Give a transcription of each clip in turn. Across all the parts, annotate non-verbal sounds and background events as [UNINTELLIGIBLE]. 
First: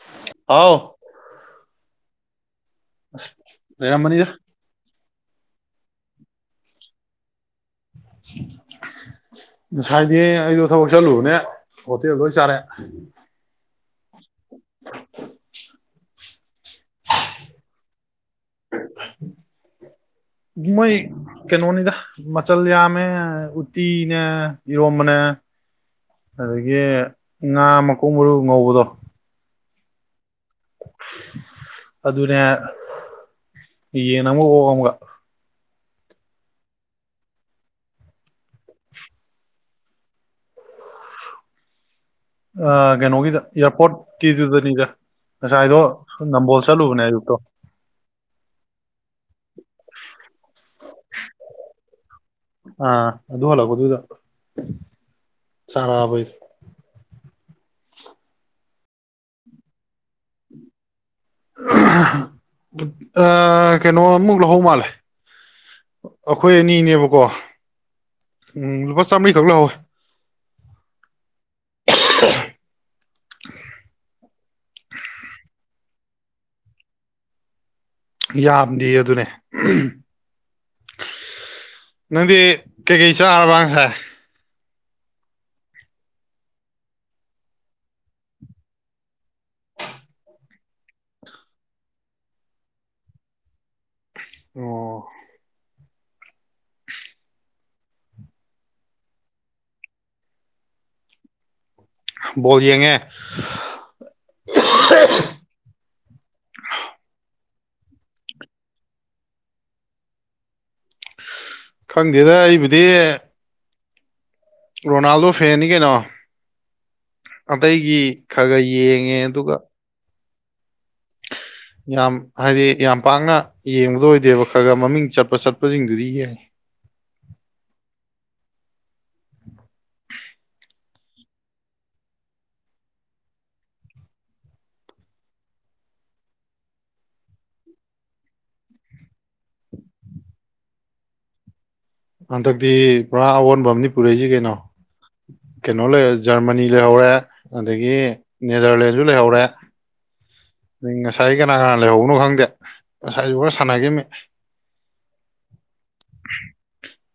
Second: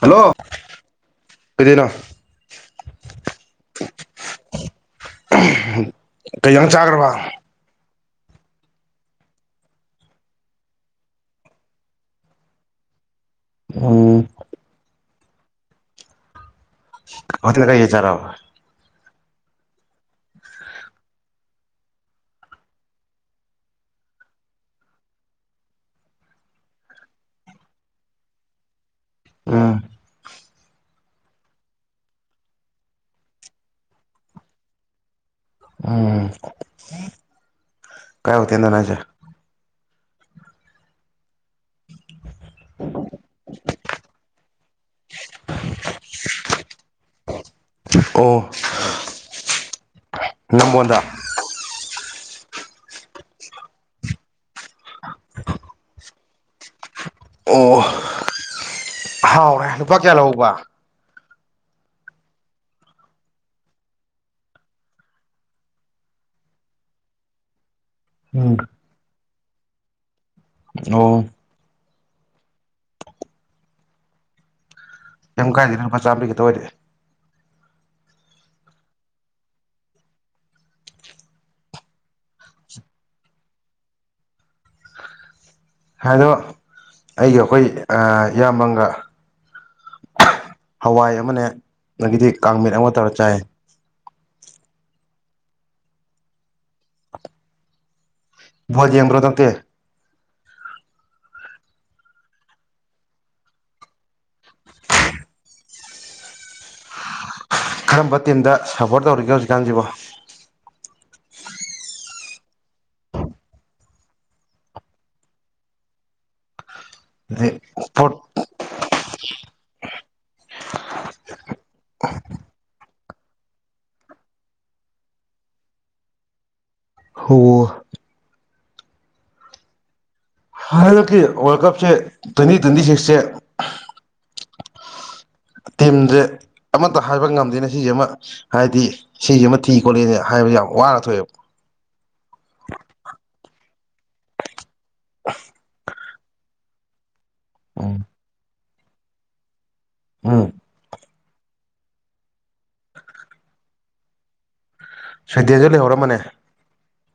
Hello ꯍꯥꯎ ꯀꯩꯗꯩꯅꯣ ꯂꯩꯔꯝ ꯕꯅꯤꯗ ꯀꯩ ꯖꯥꯡ ꯆꯥꯈ꯭ꯔꯕ [UNINTELLIGIBLE] ꯉꯁꯥꯏꯗꯤ ꯑꯩꯗꯣ ꯊꯕꯛ ꯆꯠꯂꯨꯕꯅꯦ ꯍꯣꯇꯦꯜ ꯑꯣꯏ ꯆꯥꯔꯦ ꯎꯝ ꯍꯣꯇꯦꯜꯗ ꯀꯩꯀꯩ ꯆꯔꯛꯑꯕ ꯃꯣꯏ ꯀꯩꯅꯣꯅꯤꯗ ꯃꯆꯜ ꯌꯥꯝꯃꯦ ꯎꯇꯤꯅꯦ ꯏꯔꯣꯝꯕꯅꯦ ꯑꯗꯒꯤ ꯉꯥ ꯃꯀꯣꯛ ꯃꯔꯨ ꯉꯧꯕꯗꯣ ꯑꯥ ꯑꯗꯨꯅꯦ ꯌꯦꯟ ꯑꯉꯧꯕ ꯑꯃꯒ ꯎꯝ ꯀꯥꯏ ꯍꯣꯇꯀꯜꯗꯅꯣ ꯍꯥꯏꯁꯦ ꯑ ꯀꯩꯅꯣꯒꯤꯗ ꯑꯦꯌꯥꯔꯄꯣꯔꯠꯀꯤꯗꯨꯗꯅꯤꯗ ꯉꯁꯥꯏꯗꯣ ꯁꯨꯝ ꯅꯝꯕꯣꯜ ꯆꯠꯂꯨꯕꯅꯦ ꯑꯌꯨꯛꯇꯣ ꯑꯣ ꯅꯝꯕꯣꯟꯗ ꯑꯥ ꯑꯗꯨ ꯍꯜꯂꯛꯄꯗꯨꯗ ꯆꯥꯔꯛꯑꯕ ꯑꯩꯗꯣ ꯑꯣ ꯍꯥꯎꯔꯦ ꯂꯨꯄꯥ ꯀꯌꯥ ꯂꯧꯍꯧꯕ ꯀꯩꯅꯣ ꯑꯃꯨꯛ ꯂꯧꯍꯧ ꯃꯥꯜꯂꯦ ꯑꯩꯈꯣꯏ ꯑꯅꯤꯅꯦꯕꯀꯣ ꯎꯝ ꯂꯨꯄꯥ ꯆꯥꯃꯔꯤꯈꯛ ꯂꯧꯍꯧꯋꯦ ꯑꯣ ꯀꯩꯝ ꯀꯥꯏꯗꯦꯗꯥ ꯂꯨꯄꯥ ꯆꯥꯝꯃꯔꯤ ꯈꯛꯇ ꯑꯣꯏꯔꯗꯤ ꯌꯥꯝꯗꯤꯌꯦ ꯑꯗꯨꯅꯦ ꯅꯪꯗꯤ ꯀꯩꯀꯩ ꯆꯥꯔꯕ ꯉꯁꯥꯏ ꯍꯥꯏꯗꯣ ꯑꯩꯒꯤ ꯑꯩꯈꯣꯏ ꯑ ꯏꯌꯥꯝꯕ ꯑꯃꯒ ꯍꯋꯥꯏ ꯑꯃꯅꯦ ꯑꯗꯒꯤꯗꯤ ꯀꯥꯡꯃꯦꯠ ꯑꯃ ꯇꯧꯔ ꯆꯥꯏ ꯑꯣ ꯕꯣꯜ ꯌꯦꯡꯕꯔꯣ ꯍꯟꯗꯛꯇꯤ ꯕꯣꯜ ꯌꯦꯡꯉꯦ ꯀꯔꯝꯕ ꯇꯤꯝꯗ ꯁꯞꯄꯣꯔꯠ ꯇꯧꯔꯤꯒꯦ ꯍꯧꯖꯤꯛꯀꯥꯟꯁꯤꯕꯣ ꯈꯪꯗꯦꯗ ꯑꯩꯕꯨꯗꯤ ꯔꯣꯅꯥꯜꯗꯣ ꯐꯦꯟꯅꯤ ꯀꯩꯅꯣ ꯍꯥꯏꯗꯤ ꯑꯇꯩꯒꯤ ꯐꯣꯔꯠ ꯈꯔ ꯈꯔ ꯌꯦꯡꯉꯦ ꯑꯗꯨꯒ ꯌꯥꯝ ꯍꯥꯏꯗꯤ ꯌꯥꯝ ꯄꯥꯛꯅ ꯌꯦꯡꯕꯗꯣ ꯑꯣꯏꯗꯦꯕ ꯈꯔ ꯈꯔ ꯃꯃꯤꯡ ꯆꯠꯄ ꯆꯠꯄꯁꯤꯡꯗꯨꯗꯤ ꯌꯦꯡꯉꯦ ꯍꯨ ꯍꯟꯗꯛꯀꯤ ꯋꯥꯔꯜ ꯀꯞꯁꯦ ꯇ꯭ꯋꯦꯟꯇꯤ ꯇ꯭ꯋꯦꯟꯇꯤ ꯁꯤꯛꯁꯁꯦ ꯇꯤꯝꯖꯦ ꯑꯃꯠꯇ ꯍꯥꯏꯕ ꯉꯝꯗꯦꯅꯦ ꯁꯤꯖꯦ ꯑꯃ ꯍꯥꯏꯗꯤ ꯁꯤꯖꯤ ꯑꯃ ꯊꯤ ꯈꯣꯠꯂꯦꯅ ꯍꯥꯏꯕꯁꯦ ꯌꯥꯝ ꯋꯥꯅ ꯊꯣꯛꯑꯦꯕ ꯍꯟꯗꯛꯇꯤ ꯄꯨꯔꯥ ꯑꯑꯣꯟꯕ ꯑꯃꯅꯤ ꯄꯨꯔꯛꯏꯁꯤ ꯀꯩꯅꯣ ꯀꯩꯅꯣ ꯂꯩ ꯖꯔꯃꯅꯤ ꯂꯩꯍꯧꯔꯦ ꯑꯗꯒꯤ ꯎꯝ ꯅꯦꯗꯔꯂꯦꯟꯁꯨ ꯂꯩꯍꯧꯔꯦ ꯑꯥ ꯑꯗꯩ ꯉꯁꯥꯏ ꯀꯅꯥ ꯀꯅꯥ ꯂꯩꯍꯧꯕꯅꯣ ꯈꯪꯗꯦ ꯉꯁꯥꯏꯁꯨ ꯈꯔ ꯁꯥꯟꯅꯒꯤꯝꯅꯤ ꯁ꯭ꯋꯤꯗꯦꯟꯖꯨ ꯂꯩꯍꯧꯔꯝꯃꯅꯤ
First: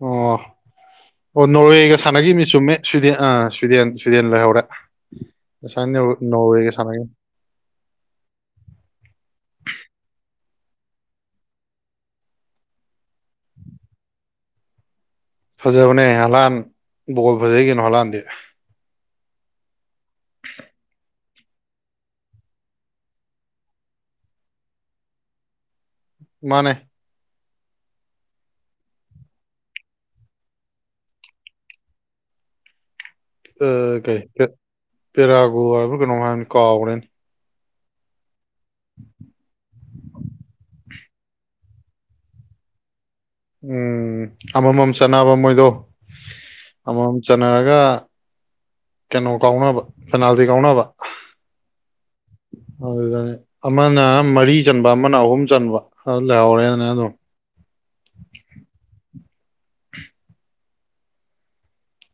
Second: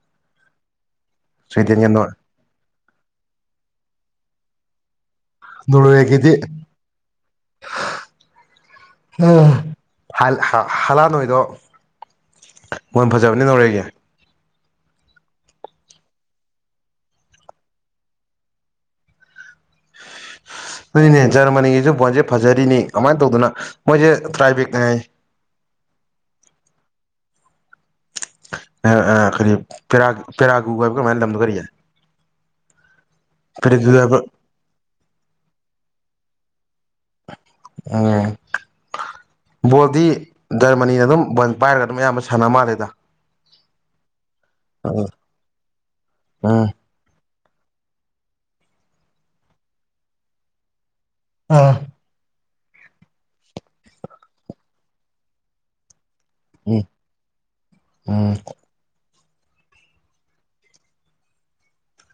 ꯑꯣ ꯑꯣ ꯁ꯭ꯋꯤꯗꯦꯟꯒ ꯅꯣꯔꯋꯦꯒ ꯅꯣꯔ ꯁꯥꯟꯅꯒꯤꯝꯅꯤ ꯆꯨꯝꯃꯦ ꯁ꯭ꯋꯤꯗꯦꯟ ꯑ ꯁ꯭ꯋꯤꯗꯦꯟ ꯁ꯭ꯋꯤꯗꯦꯟ ꯂꯩꯍꯧꯔꯦ ꯉꯁꯥꯏ ꯅꯣꯔ ꯅꯣꯔꯋꯦꯒꯤꯗꯤ ꯅꯣꯔꯋꯦꯒ ꯁꯥꯟꯅꯒꯅꯤ ꯍꯥꯜ ꯍꯥ ꯍꯥꯂꯥꯟ ꯍꯣꯏꯗꯣ ꯕꯣꯟ ꯐꯖꯕꯅꯤ ꯅꯣꯔꯋꯦꯒꯤ ꯐꯖꯕꯅꯦ ꯍꯥꯂꯥꯟ ꯕꯣꯜ ꯐꯖꯩ ꯀꯩꯅꯣ ꯍꯥꯂꯥꯟꯗꯤ ꯁꯤꯅꯦ ꯖꯔꯃꯅꯤꯒꯤꯁꯨ ꯕꯣꯟꯖꯦ ꯐꯖꯔꯤꯅꯤ ꯀꯃꯥꯏꯅ ꯇꯧꯗꯅ ꯃꯣꯏꯁꯦ ꯇ꯭ꯔꯥꯏꯕꯤꯛ ꯅꯤ ꯍꯥꯏ ꯃꯥꯅꯦ ꯑ ꯑ ꯀꯔꯤ ꯄꯦꯔ ꯄꯦꯔꯥꯒꯨ ꯍꯥꯏꯕ ꯀꯩꯅꯣꯝ ꯍꯥꯏ ꯂꯝꯗꯣ ꯀꯔꯤ ꯑ ꯄꯦꯔꯥꯒꯨ ꯍꯥꯏꯕ ꯀꯩ ꯄꯦ ꯄꯦꯔꯥꯒꯣ ꯍꯥꯏꯕ꯭ꯔꯥ ꯀꯩꯅꯣꯝ ꯍꯥꯏꯕꯅꯤ ꯀꯥꯎꯒ꯭ꯔꯦꯅꯦ ꯑꯥ ꯕꯣꯜꯗꯤ ꯃꯔꯃꯅꯤꯅ ꯑꯗꯨꯝ ꯕꯣꯜ ꯄꯥꯏꯔꯒ ꯑꯗꯨꯝ ꯑꯌꯥꯝꯕ ꯁꯥꯟꯅ ꯃꯥꯜꯂꯦꯗ ꯎꯝ ꯑꯃꯃꯝ ꯎꯝ ꯆꯟꯅꯕ ꯃꯣꯏꯗꯣ ꯎꯝ ꯑꯃꯃꯝ ꯆꯟꯅꯔꯒ ꯀꯩꯅꯣ ꯀꯥꯎꯅꯕ ꯄꯦꯅꯥꯜꯇꯤ ꯀꯥꯎꯅꯕ ꯑꯥ ꯑꯗꯨꯗꯅꯤ ꯑꯃꯅ ꯃꯔꯤ ꯆꯟꯕ ꯑꯃꯅ ꯑꯍꯨꯝ ꯆꯟꯕ ꯑꯗꯨ ꯎꯝ ꯂꯩꯍꯧꯔꯦꯅ ꯑꯗꯨꯝ ꯎꯝ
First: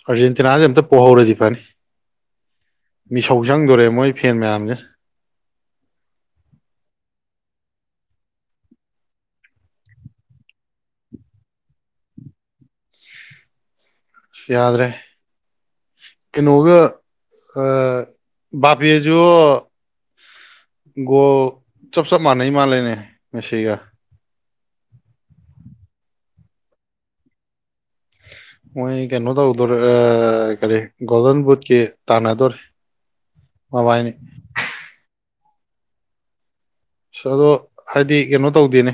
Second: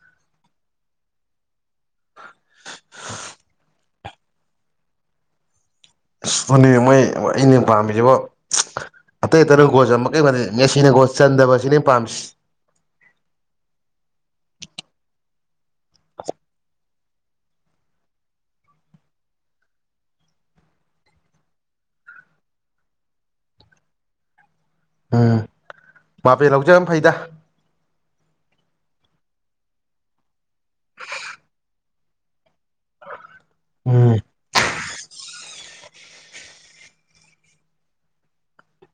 ꯑꯥꯔꯖꯦꯟꯇꯤꯅꯥꯁꯦ ꯑꯝꯇ ꯄꯣꯍꯧꯔꯗꯤ ꯐꯅꯤ ꯃꯤꯁꯧ ꯆꯪꯗꯣꯔꯦ ꯃꯣꯏ ꯐꯦꯟ ꯃꯌꯥꯝꯁꯤꯅ ꯑꯁ ꯑꯗꯨꯅꯦ ꯃꯣꯏ ꯑꯩꯅ ꯄꯥꯝꯃꯤꯖꯤꯕꯣ ꯑꯇꯩ ꯑꯇꯩꯅ ꯒꯣꯜ ꯆꯟꯕ ꯀꯦꯝ ꯈꯟꯗꯦ ꯃꯦꯁꯤꯅ ꯒꯣꯜ ꯆꯟꯗꯕꯁꯤꯅꯦ ꯄꯥꯝꯃꯤꯁꯤ ꯑꯁ ꯌꯥꯗ꯭ꯔꯦ ꯀꯩꯅꯣꯒ ꯑ ꯕꯥꯄꯦꯖꯨ ꯒꯣꯜ ꯆꯞ ꯆꯞ ꯃꯥꯟꯅꯩ ꯃꯥꯜꯂꯦꯅꯦ ꯃꯦꯁꯤꯒ ꯎꯝ ꯕꯥꯥꯄꯦ ꯂꯧꯖꯕꯟ ꯐꯩꯗꯥ ꯃꯣꯏ ꯀꯩꯅꯣ ꯇꯧꯗꯣꯔꯦ ꯑ ꯀꯔꯤ ꯒꯣꯜꯗꯟ ꯕꯨꯠꯀꯤ ꯇꯥꯟꯅꯗꯣꯔꯦ ꯃꯕꯥꯥꯏꯅꯤ ꯎꯝ ꯑꯁ ꯑꯗꯣ ꯍꯥꯏꯗꯤ ꯀꯩꯅꯣ ꯇꯧꯗꯦꯅꯦ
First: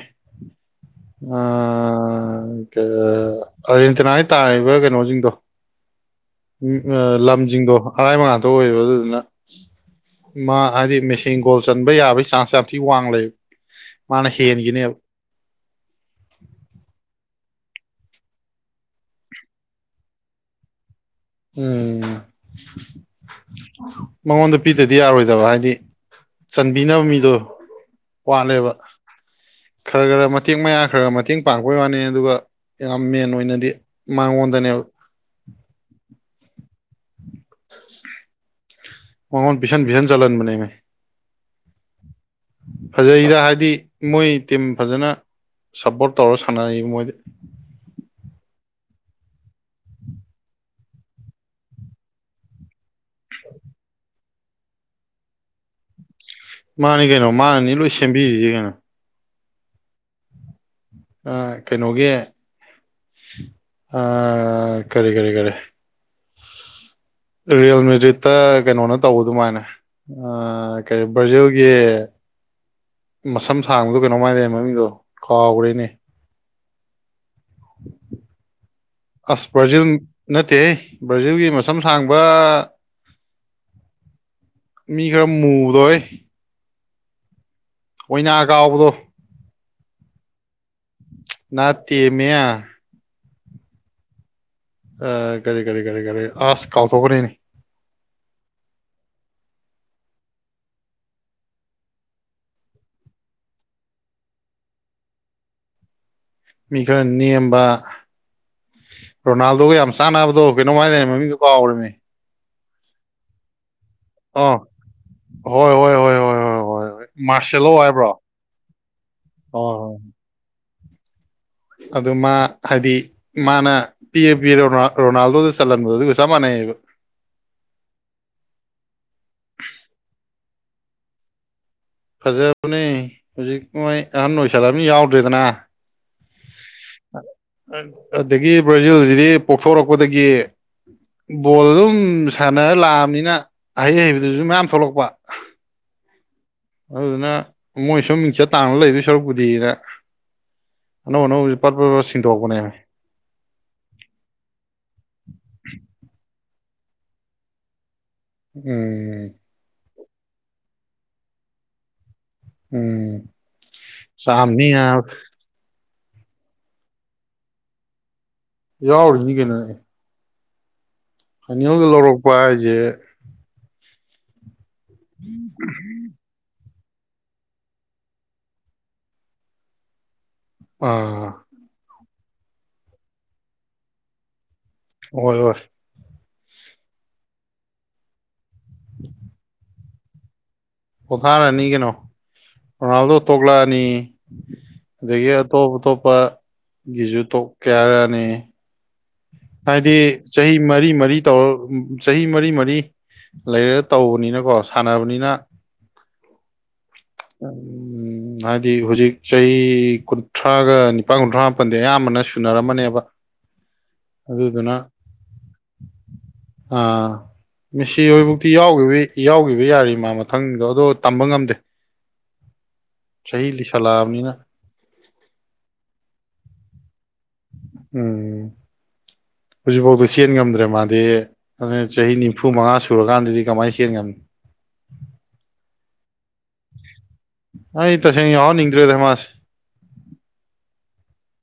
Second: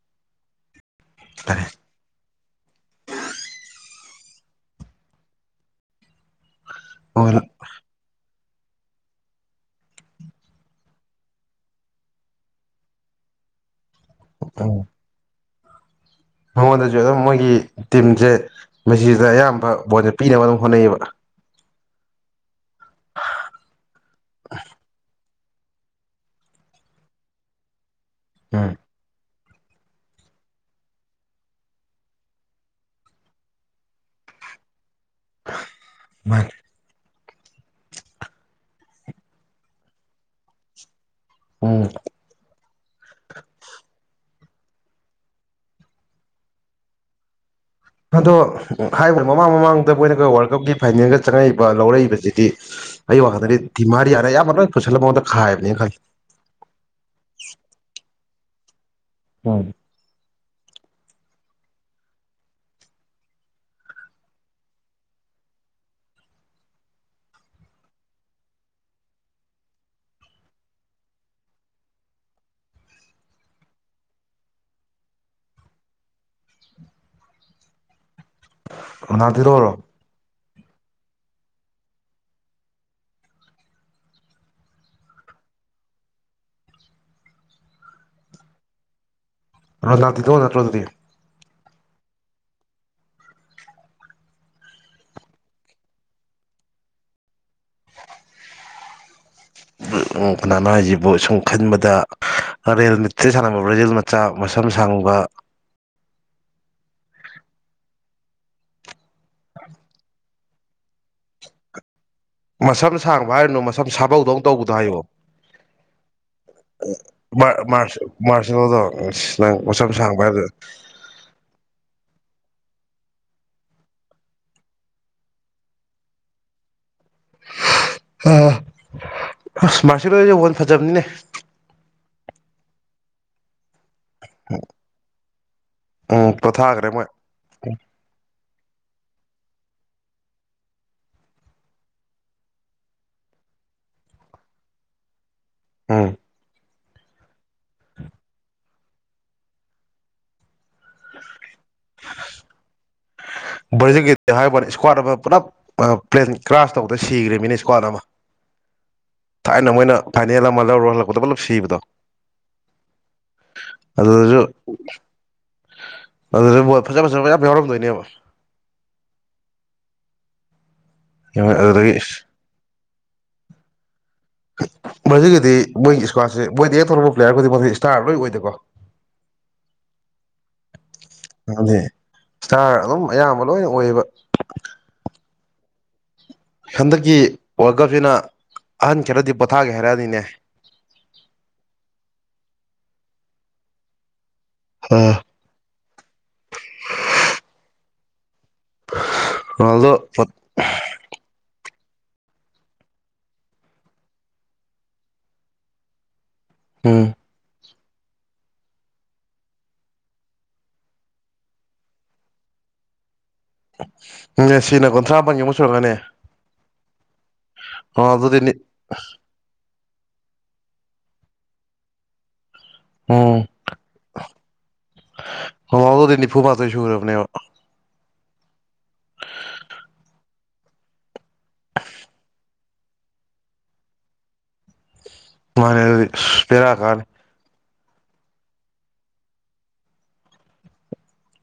ꯑ ꯇꯔꯦ ꯑ ꯀ ꯑꯥꯔꯖꯦꯟꯇꯤꯅꯥꯒꯤ ꯇꯥꯔꯤꯕ ꯀꯩꯅꯣꯖꯤꯡꯗꯣ ꯎꯝ ꯑ ꯂꯝꯖꯤꯡꯗꯣ ꯑꯔꯥꯏꯕꯉꯥꯛꯇ ꯑꯣꯏꯌꯦꯕ ꯑꯗꯨꯗꯨꯅ ꯃꯥ ꯍꯥꯏꯗꯤ ꯃꯦꯁꯤ ꯒꯣꯜ ꯆꯟꯕ ꯌꯥꯕꯒꯤ ꯆꯥꯟꯁ ꯌꯥꯝ ꯊꯤ ꯋꯥꯡ ꯂꯩ ꯃꯥꯅ ꯍꯦꯟꯒꯤꯅꯦꯕ ꯃꯉꯣꯟꯗꯁꯨ ꯑꯗꯨꯝ ꯃꯣꯏꯒꯤ ꯇꯤꯝꯖꯦ ꯃꯦꯁꯤꯗ ꯑꯌꯥꯝꯕ ꯕꯣꯜꯁꯦ ꯄꯤꯅꯕ ꯑꯗꯨꯝ ꯍꯣꯠꯅꯩꯌꯦꯕ ꯎꯝ ꯃꯉꯣꯟꯗ ꯄꯤꯗꯗꯤ ꯌꯥꯔꯣꯏꯗꯕ ꯍꯥꯏꯗꯤ ꯆꯟꯕꯤꯅꯕ ꯃꯤꯗꯣ ꯎꯝ ꯋꯥꯠꯂꯦꯕ ꯈꯔ ꯈꯔ ꯃꯇꯦꯛ ꯃꯌꯥ ꯈꯔ ꯈꯔ ꯃꯇꯦꯡ ꯄꯥꯡꯕꯩ ꯋꯥꯅꯤ ꯑꯗꯨꯒ ꯌꯥꯝ ꯃꯦꯟ ꯑꯣꯏꯅꯗꯤ ꯃꯉꯣꯟꯗꯅꯦꯕ ꯍꯥ ꯃꯥꯅꯦ ꯃꯉꯣꯟ ꯄꯤꯁꯟ ꯄꯤꯁꯟ ꯆꯟꯍꯟꯕꯅꯦꯃꯦ ꯎꯝ ꯐꯖꯩꯗ ꯍꯥꯏꯗꯤ ꯃꯣꯏ ꯇꯤꯝ ꯐꯖꯅ ꯁꯞꯄꯣꯔꯠ ꯇꯧꯔ ꯁꯥꯟꯅꯩ ꯃꯣꯏꯗꯤ ꯑꯗꯣ ꯍꯥꯏꯕꯗꯤ ꯃꯃꯥꯡ ꯃꯃꯥꯡꯗ ꯃꯣꯏꯅꯒ ꯋꯥꯔꯜ ꯀꯞꯀꯤ ꯐꯥꯏꯅꯦꯜꯒ ꯆꯪꯉꯛꯏꯕ ꯂꯧꯔꯛꯏꯕꯁꯤꯗꯤ ꯑꯩ ꯋꯥꯈꯜꯗꯗꯤ ꯗꯤꯃꯥꯔꯤꯌꯥꯅ ꯑꯌꯥꯝꯕ ꯂꯣꯏ ꯄꯨꯁꯜꯂ ꯃꯉꯣꯟꯗ ꯈꯥꯏꯕꯅꯦꯅ ꯈꯜꯂꯤ ꯃꯥꯅꯤ ꯀꯩꯅꯣ ꯃꯥꯅꯅꯤ ꯂꯣꯏ ꯁꯦꯝꯕꯤꯔꯤꯁꯦ ꯀꯩꯅꯣ ꯎꯝ ꯑꯥ ꯀꯩꯅꯣꯒꯤ ꯑꯥ ꯀꯔꯤ ꯀꯔꯤ ꯀꯔꯤ ꯔꯤꯌꯦꯜ ꯃꯦꯗ꯭ꯔꯤꯠꯇ ꯀꯩꯅꯣꯅ ꯇꯧꯕ ꯑꯗꯨꯃꯥꯏꯅ ꯑꯥ ꯀꯔꯤ ꯕ꯭ꯔꯥꯖꯤꯜꯒꯤ ꯃꯁꯝ ꯁꯥꯡꯕꯗꯣ ꯀꯩꯅꯣꯝ ꯍꯥꯏꯗꯥꯏꯅꯦ ꯃꯃꯤꯡꯗꯣ ꯀꯥꯎꯒ꯭ꯔꯦꯅꯦ [INAUDIBLE] ꯑꯁ ꯔꯣꯅꯥꯜꯗꯤꯅꯣꯔꯣ ꯕ꯭ꯔꯥꯖꯤꯜ ꯅꯠꯇꯦꯍꯦ ꯕ꯭ꯔꯥꯖꯤꯜꯒꯤ ꯃꯁꯝ ꯁꯥꯡꯕ ꯃꯤ ꯈꯔ ꯃꯨꯕꯗꯣꯍꯩ ꯑꯣꯏꯅꯥ ꯀꯥꯎꯕꯗꯣ ꯔꯣꯅꯥꯜꯇꯤꯗꯣ ꯅꯠꯇ꯭ꯔꯣ ꯑꯗꯨꯗꯤ ꯅꯠꯇꯦꯃꯦ ꯑꯥ ꯀꯔꯤ ꯀꯔꯤ ꯀꯔꯤ ꯀꯔꯤ ꯑꯁ ꯀꯥꯎꯊꯣꯛꯈ꯭ꯔꯦꯅꯦ ꯎꯝ ꯀꯅꯥꯅꯣ ꯍꯥꯏꯁꯤꯕꯣ ꯁꯨꯝ ꯈꯟꯕꯗ ꯔꯦꯜꯃꯤꯠꯇ ꯁꯥꯟꯅꯕ ꯕ꯭ꯔꯥꯖꯤꯜ ꯃꯆꯥ ꯃꯁꯝ ꯁꯥꯡꯕ ꯃꯤ ꯈꯔ ꯅꯦꯝꯕ ꯔꯣꯅꯥꯜꯗꯣꯒ ꯌꯥꯝ ꯆꯥꯟꯅꯕꯗꯣ ꯀꯩꯅꯣꯝ ꯍꯥꯏꯗꯥꯢꯅꯦ ꯃꯃꯤꯗꯣ ꯀꯥꯎꯒ꯭ꯔꯦꯃꯤ ꯃꯁꯝ ꯁꯥꯡꯕ ꯍꯥꯏꯔꯨꯅꯨ ꯃꯁꯝ ꯁꯥꯕꯧꯗꯧꯅ ꯑꯣ ꯇꯧꯕꯗꯣ ꯍꯥꯏꯌꯣ ꯍꯣꯏ ꯍꯣꯏ ꯍꯣꯏ ꯍꯣꯏ ꯍꯣꯏ ꯍꯣꯏ ꯍꯣꯏ ꯃꯥꯔꯁ ꯃꯥꯔꯁꯦꯂꯣ ꯃꯥꯔꯁ ꯍꯥꯏꯕ꯭ꯔꯣ ꯃꯥꯔꯁꯦꯜꯂꯣꯗꯣ ꯑꯁ ꯅꯪ ꯍꯣꯏ ꯃꯁꯝ ꯍꯣꯏ ꯁꯥꯡꯕ ꯍꯥꯏꯕꯗꯨꯗ ꯑꯗꯨ ꯃꯥ ꯍꯥꯏꯗꯤ ꯃꯥꯅ ꯄꯤꯔꯥ ꯄꯤꯔꯥ ꯔꯣꯅꯥꯜ ꯔꯣꯅꯥꯜꯗꯣꯗ ꯆꯜꯍꯟꯕꯗꯣ ꯑꯗꯨꯒ ꯆꯞ ꯃꯥꯟꯅꯩꯌꯦꯕ ꯑꯥ ꯍꯁ ꯃꯥꯔꯁꯤꯂꯣꯁꯦ [UNINTELLIGIBLE] ꯐꯖꯕꯅꯤꯅꯦ ꯐꯖꯕꯅꯦ ꯍꯧꯖꯤꯛ ꯃꯣꯏ ꯑꯍꯟ ꯑꯣꯏꯁꯜꯂꯛꯑꯝꯅꯤꯅ ꯌꯥꯎꯗ꯭ꯔꯦꯗꯅ ꯎꯝ ꯄꯣꯊꯥꯈ꯭ꯔꯦ ꯃꯣꯏ ꯑꯥ ꯑꯗꯒꯤ ꯕ꯭ꯔꯥꯖꯤꯜꯁꯤꯗꯤ ꯄꯣꯛꯊꯣꯔꯛꯄꯗꯒꯤ ꯕꯣꯜ ꯑꯗꯨꯝ ꯁꯥꯟꯅꯔ ꯂꯥꯛꯑꯕꯅꯤꯅ ꯑꯍꯩ ꯍꯩꯕꯗꯨꯁꯨ ꯃꯌꯥꯝ ꯊꯣꯛꯂꯛꯄ ꯎꯝ ꯑꯗꯨꯗꯨꯅ ꯃꯣꯏꯁꯨꯝ ꯃꯤꯡꯆꯠ ꯇꯥꯟꯅ ꯂꯩꯗꯣꯏ ꯁꯔꯨꯛꯄꯨꯗꯤꯅ ꯑꯅꯧ ꯑꯅꯧꯕꯖꯦ ꯄꯠ ꯄꯠ ꯄꯠ ꯁꯤꯟꯗꯣꯛꯄꯅꯦꯃꯦ ꯕ꯭ꯔꯥꯖꯤꯜ ꯒꯤꯗꯤ ꯍꯥꯏ ꯋꯥꯅꯦ ꯏꯁꯀ꯭ꯋꯥꯠ ꯑꯃ ꯄꯨꯂꯞ ꯑꯥ ꯄ꯭ꯂꯦꯟ ꯀ꯭ꯔꯥꯁ ꯇꯧꯕꯗ ꯁꯤꯒ꯭ꯔꯤꯃꯤꯅ ꯁꯀ꯭ꯋꯥꯠ ꯑꯃ ꯎꯝ ꯊꯥꯏꯅ ꯃꯣꯏꯅ ꯐꯥꯏꯅꯦꯜ ꯑꯃ ꯂꯧꯔꯨꯔ ꯍꯜꯂꯛꯄꯗ ꯄꯨꯂꯞ ꯁꯤꯕꯗꯣ ꯎꯝ ꯑꯗꯨꯗꯁꯨ ꯆꯥꯝꯅꯤ ꯑꯗꯨꯗꯖꯨ ꯕꯣꯜ ꯐꯖ ꯐꯖꯕ ꯃꯌꯥꯝ ꯌꯥꯎꯔꯝꯗꯣꯏꯅꯦꯕ ꯌꯥꯎꯔꯤꯃꯤ ꯀꯩꯅꯣꯅꯦ ꯑꯦ ꯐꯅꯤꯜꯒ ꯑꯗꯨꯗꯒꯤ ꯂꯧꯔꯛꯄ ꯍꯥꯏꯁꯦ ꯕꯔꯥꯖꯤꯜ ꯒꯤꯗꯤ ꯃꯣꯏꯒꯤ ꯏꯁꯀ꯭ꯋꯥꯠꯁꯦ ꯃꯣꯏꯗ ꯍꯦꯛ ꯇꯧꯔꯛꯄ ꯄ꯭ꯂꯦꯌꯔ ꯈꯨꯗꯤꯪꯃꯀꯁꯦ ꯏꯁꯇꯥꯔ ꯂꯣꯏ ꯑꯣꯏꯗꯀꯣ ꯑꯥ ꯑꯅꯦ ꯏꯁꯇꯥꯔ ꯑꯗꯨꯝ ꯑꯌꯥꯝꯕ ꯂꯣꯏꯅ ꯑꯣꯏꯌꯦꯕ ꯍꯣꯏ ꯍꯣꯏ ꯍꯟꯗꯛꯀꯤ ꯋꯥꯔꯜ ꯀꯞꯁꯤꯅ ꯑꯍꯟ ꯈꯔꯗꯤ ꯄꯣꯊꯥꯒꯦ ꯍꯥꯏꯔꯛꯑꯅꯤꯅꯦ ꯄꯣꯊꯥꯔꯅꯤ ꯀꯩꯅꯣ ꯔꯣꯅꯥꯜꯗꯣ ꯇꯣꯂꯛꯑꯅꯤ ꯑꯗꯒꯤ ꯑꯇꯣꯞ ꯑꯇꯣꯞꯄ ꯒꯤꯁꯨ ꯇꯣꯛ ꯀꯌꯥꯔꯅꯤ ꯔꯣꯅꯥꯜꯗꯣ ꯍꯥꯏꯗꯤ ꯆꯍꯤ ꯃꯔꯤ ꯃꯔꯤ ꯇꯧꯔ ꯆꯍꯤ ꯃꯔꯤ ꯃꯔꯤ ꯂꯩꯔꯒ ꯇꯧꯕꯅꯤꯅꯀꯣ ꯁꯥꯟꯅꯕꯅꯤꯅ ꯎꯝ ꯎ ꯎ ꯎꯝ ꯍꯥꯏꯗꯤ ꯍꯧꯖꯤꯛ ꯆꯍꯤ ꯀꯨꯟꯊ꯭ꯔꯥꯒ ꯅꯤꯄꯜ ꯀꯨꯟꯊ꯭ꯔꯥ ꯃꯥꯄꯟꯗꯤ ꯑꯌꯥꯝꯕꯅ ꯁꯨꯅꯔꯝꯃꯅꯦꯕ ꯑꯗꯨꯗꯨꯅ ꯃꯁꯤꯟ ꯀꯨꯟꯊ꯭ꯔꯥ ꯃꯥꯄꯒꯤ ꯑꯃꯨꯛ ꯁꯨꯔꯛꯀꯅꯦ ꯑꯥ ꯃꯤꯁꯤ ꯍꯣꯏꯐꯧꯇꯤ ꯌꯥꯎꯈꯤꯕ ꯌꯥꯎꯈꯤꯕ ꯌꯥꯔꯤ ꯃꯥ ꯃꯊꯪꯗꯣ ꯑꯗꯣ ꯇꯝꯕ ꯉꯝꯗꯦ ꯆꯍꯤ ꯂꯤꯁꯜꯂꯛꯑꯕꯅꯤꯅ ꯒꯤ ꯑꯗꯨꯗꯤ ꯅꯤꯐꯨ ꯃꯥꯇ ꯁꯍꯔꯅꯦꯕ ꯎꯝ ꯍꯧꯖꯤꯛꯐꯥꯎꯗ ꯆꯦꯟ ꯉꯝꯗ꯭ꯔꯦ ꯃꯥꯗꯤ ꯑꯗꯨꯅꯦ ꯆꯍꯤ ꯅꯤꯐꯨ ꯃꯉꯥ ꯁꯨꯔꯀꯥꯟꯗꯗꯤ ꯀꯃꯥꯏꯅ ꯆꯟ ꯉꯟꯅꯏ ꯃꯥꯅꯦ ꯑꯗꯨꯗꯤ ꯑꯁ ꯕꯦꯔꯥ ꯀꯥꯔ ꯑꯩ ꯇꯁꯦꯡ ꯌꯧ ꯍꯟ ꯅꯤꯡꯗ꯭ꯔꯦꯗꯃꯁ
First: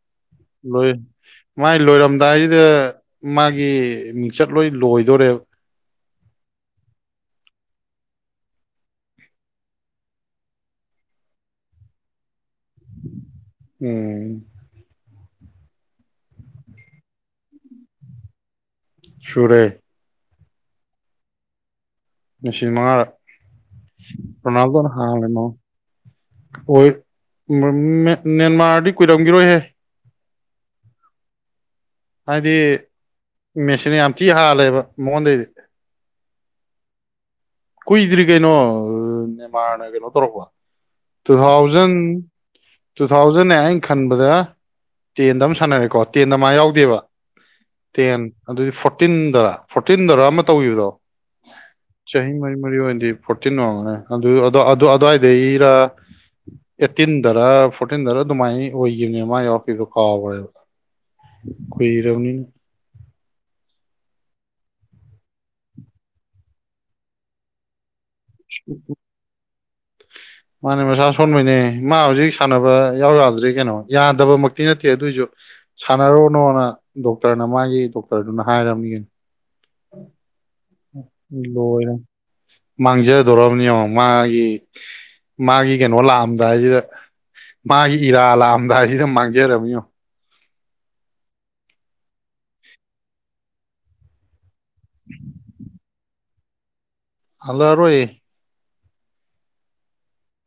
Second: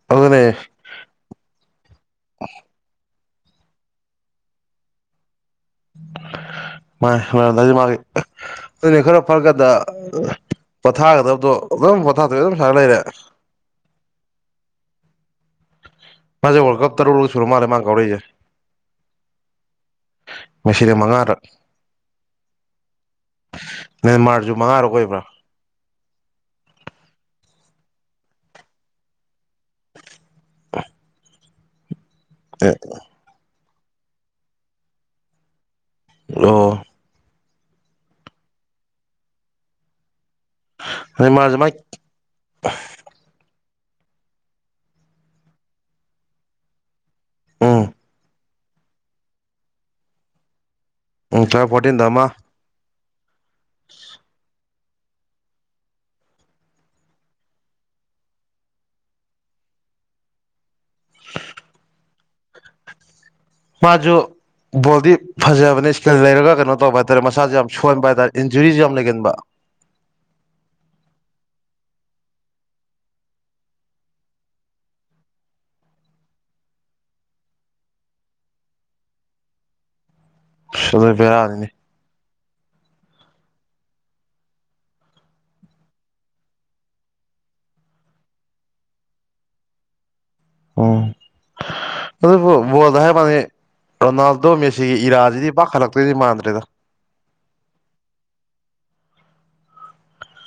ꯑꯗꯨꯅꯦ ꯂꯣꯏ ꯃꯥꯏ ꯂꯣꯏꯔꯝꯗꯥꯏꯁꯤꯗ ꯃꯥꯒꯤ ꯃꯤꯡꯆꯠ ꯂꯣꯏ ꯂꯣꯏꯗꯣꯔꯦꯕ ꯎ [UNINTELLIGIBLE] ꯃꯥꯏ ꯂꯧꯔꯃꯗꯥꯏ ꯃꯒꯤ ꯑꯗꯨꯅꯦ ꯈꯔ ꯐꯔꯀꯗ ꯄꯣꯊꯥꯒꯗꯕꯗꯣ ꯑꯗꯨꯝ ꯄꯣꯊꯥ ꯒꯗꯕꯗꯣ ꯑꯗꯨꯝ ꯁꯥꯔ ꯂꯩꯔꯦ ꯎꯝ ꯃꯥꯁꯦ ꯋꯔꯂꯗꯀꯥꯞ ꯇꯥꯔꯨꯛ ꯂꯛ ꯁꯨꯔ ꯃꯥꯜꯦ ꯃꯥ ꯀꯧꯔꯑꯀꯂꯤꯁꯦ ꯁꯨꯔꯦ ꯃꯁꯤꯅꯥ ꯃꯉꯥꯔꯛ ꯃꯦꯁꯁꯤꯅꯥ ꯃꯉꯥꯗ ꯅꯦꯃꯥꯔꯁꯨ ꯃꯉꯥꯔꯛ ꯔꯣꯅꯥꯜꯗꯣꯅ ꯑꯣꯏꯕ꯭ꯔꯥ ꯍꯥꯡꯂꯦ ꯃꯃꯡ ꯍꯣꯏ ꯃꯦꯟ ꯅꯦꯃꯔ ꯗꯤ ꯀꯨꯏꯔꯝꯈꯤꯔꯣꯏꯍꯦ ꯑ ꯍꯥꯏꯗꯤ ꯃꯦꯁꯦꯟ ꯌꯥꯝ ꯊꯤ ꯍꯥꯜꯂꯦꯕ ꯃꯉꯣꯟꯗꯩꯗꯤ ꯑꯣ ꯀꯨꯏꯗ꯭ꯔꯤ ꯀꯩꯅꯣ ꯅꯦꯃꯥꯔꯅ ꯀꯩꯅꯣ ꯇꯧꯔꯛꯔꯕ ꯇꯨ ꯅꯦꯃꯥꯔꯁꯨ ꯃꯥꯏ ꯊꯥꯎꯖꯟ ꯇꯨ ꯊꯥꯎꯖꯟ ꯑꯩꯅ ꯈꯟꯕꯗ ꯇꯦꯟꯗ ꯑꯃ ꯁꯥꯟꯅꯔꯦꯀꯣ ꯇꯦꯟꯗ ꯃꯥ ꯌꯥꯎꯗꯦꯕ ꯎꯝ ꯇꯦꯟ ꯑꯗꯨꯗꯤ ꯐꯣꯔꯇꯤꯟꯗꯔꯥ ꯐꯣꯔꯇꯤꯟꯗꯔ ꯑꯃ ꯇꯧꯒꯦꯕꯗꯣ ꯎ [UNINTELLIGIBLE] ꯐꯣꯔꯇꯤꯟ ꯗ ꯑꯃ ꯆꯍꯤ ꯃꯔꯤ ꯃꯔꯤ ꯑꯣꯏꯅꯗꯤ ꯐꯣꯔꯇꯤꯟ ꯋꯥꯡꯉꯅꯦ ꯑꯗꯨ ꯑꯗꯨꯋꯥꯏꯗꯩꯔ ꯑꯦꯠꯇꯤꯟꯗꯔ ꯐꯣꯔꯇꯤꯟꯗꯔ ꯑꯗꯨꯃꯥꯏꯅ ꯑꯣꯏꯈꯤꯕꯅꯦ ꯃꯥ ꯌꯥꯎꯔꯛꯈꯤꯕꯗꯣ ꯀꯥꯎꯈ꯭ꯔꯦꯕ ꯀꯣꯏ ꯔꯧꯅꯤꯅꯤ ꯃꯥꯁꯨ ꯕꯣꯜꯗꯤ ꯐꯖꯕꯅꯦ ꯏꯁꯀꯤꯜ ꯂꯩꯔꯒ ꯀꯩꯅꯣ ꯇꯧꯕ ꯍꯥꯏꯇꯥꯔꯦ ꯃꯁꯥꯥꯁ ꯌꯥꯝ ꯁꯣꯟꯕ ꯍꯥꯏꯇꯥꯔꯦ ꯏꯟꯖꯨꯔꯤꯁꯨ ꯌꯥꯝ ꯂꯩꯒꯟꯕ ꯃꯥꯅꯦ ꯃꯁꯥ ꯁꯣꯟꯕꯩꯅꯦ ꯃꯥ ꯍꯧꯖꯤꯛ ꯁꯥꯟꯅꯕ ꯌꯥꯎ ꯌꯥꯗ꯭꯭ꯔꯤ ꯀꯩꯅꯣ ꯌꯥꯗꯕꯃꯛꯇꯤ ꯅꯠꯇꯦ ꯑꯗꯨꯑꯣꯏꯁꯨ ꯁꯥꯟꯅꯔꯣꯅꯣꯅ ꯗꯣꯛꯇꯔꯅ ꯃꯥꯒꯤ ꯗꯣꯛꯇꯔꯗꯨꯅ ꯍꯥꯏꯔꯝꯃꯤꯅꯤ ꯑꯁ ꯑꯗꯨ ꯕꯦꯔꯥꯅꯤꯅꯦ ꯂ‌ꯣꯏꯔ‌ꯦ ꯃꯥꯡꯖꯗꯧꯔꯕꯅꯦ ꯌ‌ꯦꯡꯉꯣ ꯃꯥꯒꯤ ꯃꯥꯒꯤ ꯀꯩꯅꯣ ꯂꯥꯛꯑꯝꯗꯥꯏꯁꯤꯗ ꯃꯥꯒꯤ ꯏꯔꯥ ꯂꯥꯛꯑꯝꯗꯥꯏꯁꯤꯗ ꯃꯥꯡꯖꯔꯝꯅꯤ ꯌ‌ꯦꯡꯉ‌ꯣ ꯎꯝ ꯑꯗꯨꯕꯨ ꯕ‌ꯣꯜꯗ ꯍꯥꯏꯕ ꯋꯥꯅꯤ ꯔꯣꯅꯥꯜꯗꯣ ꯃꯦꯁꯤꯒꯤ ꯏꯔꯥꯁꯤꯗꯤ ꯄꯥꯛ ꯍꯜꯂꯛꯇꯣꯏꯗꯤ ꯃꯥꯟꯗ꯭ꯔꯦꯗ꯫ ꯍꯜꯂꯛꯑꯔꯣꯏꯌ‌ꯦ꯫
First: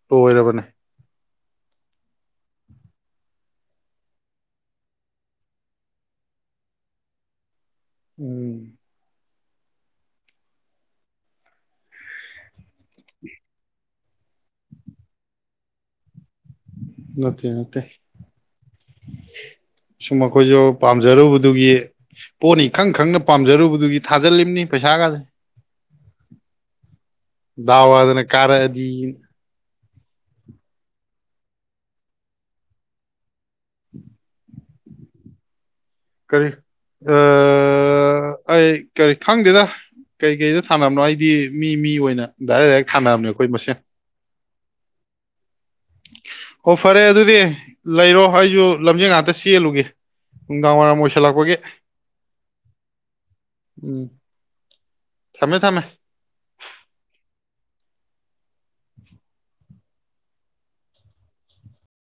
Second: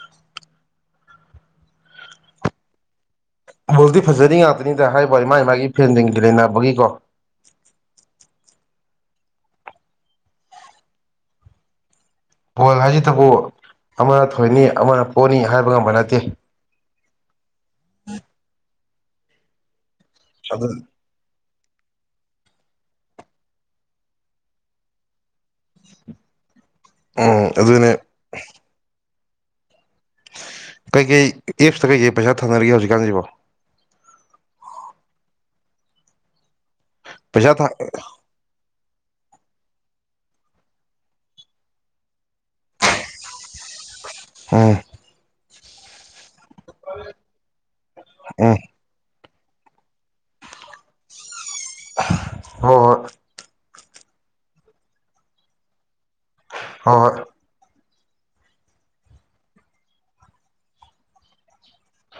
ꯂꯣꯏꯔꯕꯅꯦ꯫ ꯕꯣꯜꯗꯤ ꯐꯖꯔꯤ ꯉꯥꯛꯇꯅꯤꯗ ꯍꯥꯏꯕꯋꯥꯅꯤ ꯃꯥꯏ ꯃꯥꯏꯒꯤ ꯐ‌ꯦꯟꯁꯤꯡꯗ‌ꯣ ꯂꯥꯛꯄꯒꯤꯀ‌ꯣ ꯎꯝ ꯕꯣꯜ ꯍꯥꯏꯁꯤꯇꯕꯨ ꯑꯃꯅ ꯊꯣꯏꯅꯤ ꯑꯃꯅ ꯄꯣꯅꯤ ꯍꯥꯏꯕ ꯉꯝꯕ ꯅꯠꯇꯦ꯫ ꯅꯠꯇꯦ ꯅꯠꯇꯦ ꯁꯨꯝ ꯑꯩꯈꯣꯏꯁꯨ ꯑꯗꯨ ꯄꯥꯝꯖꯔꯨꯕꯗꯨꯒꯤ ꯄꯣꯅꯤ ꯈꯪ ꯈꯪꯅ ꯄꯥꯝꯖꯔꯨꯕꯗꯨꯒꯤ ꯊꯥꯖꯜꯂꯤꯕꯅꯤ ꯄꯩꯁꯥꯒꯁꯦ꯫ ꯎꯝ ꯗꯥꯎ ꯑꯗꯨꯅꯦ ꯌꯥꯗꯅ ꯀꯥꯔꯛꯑꯗꯤꯅ꯫ ꯀꯩꯀꯩ ꯑꯦꯞꯁꯇ ꯀꯩꯀꯩ ꯄꯩꯁꯥ ꯊꯥꯅꯔꯤꯒꯦ ꯍꯧꯖꯤꯛꯀꯥꯟꯁꯤꯕꯣ꯫ [INAUDIBLE] ꯀꯔꯤ? ꯄꯩꯁꯥ ꯊꯥ ꯑꯥ, ꯑꯩ ꯀꯔꯤ ꯈꯪꯗꯦꯗ꯫ ꯀꯩ ꯀꯩꯗ ꯊꯥꯅꯕꯅꯣ ꯑꯩꯗꯤ ꯃꯤ ꯃꯤ ꯑꯣꯏꯅ ꯗꯥꯏꯔꯦꯛ ꯗꯥꯏꯔꯦꯛ ꯊꯥꯅꯕꯅꯦ ꯑꯩꯈꯣꯏ ꯃꯁꯦꯟ꯫ ꯍꯥ ꯑꯣ ꯐꯔꯦ ꯑꯗꯨꯗꯤ ꯂꯩꯔꯣ ꯎꯝ ꯑꯩꯁꯨ ꯂꯝꯖꯦꯜ ꯉꯥꯛꯇ ꯆꯦꯜꯂꯨꯒꯦ꯫ ꯅꯨꯡꯗꯥꯡ ꯋꯥꯏꯔꯝ ꯑꯣꯏꯁꯤꯜꯂꯛꯄꯒꯤ꯫ ꯍ ꯍꯣ ꯍꯣꯏ ꯎꯝ ꯊꯝꯃꯦ ꯊꯝꯃꯦ꯫ ꯍꯣꯏ ꯍ‌ꯣꯏ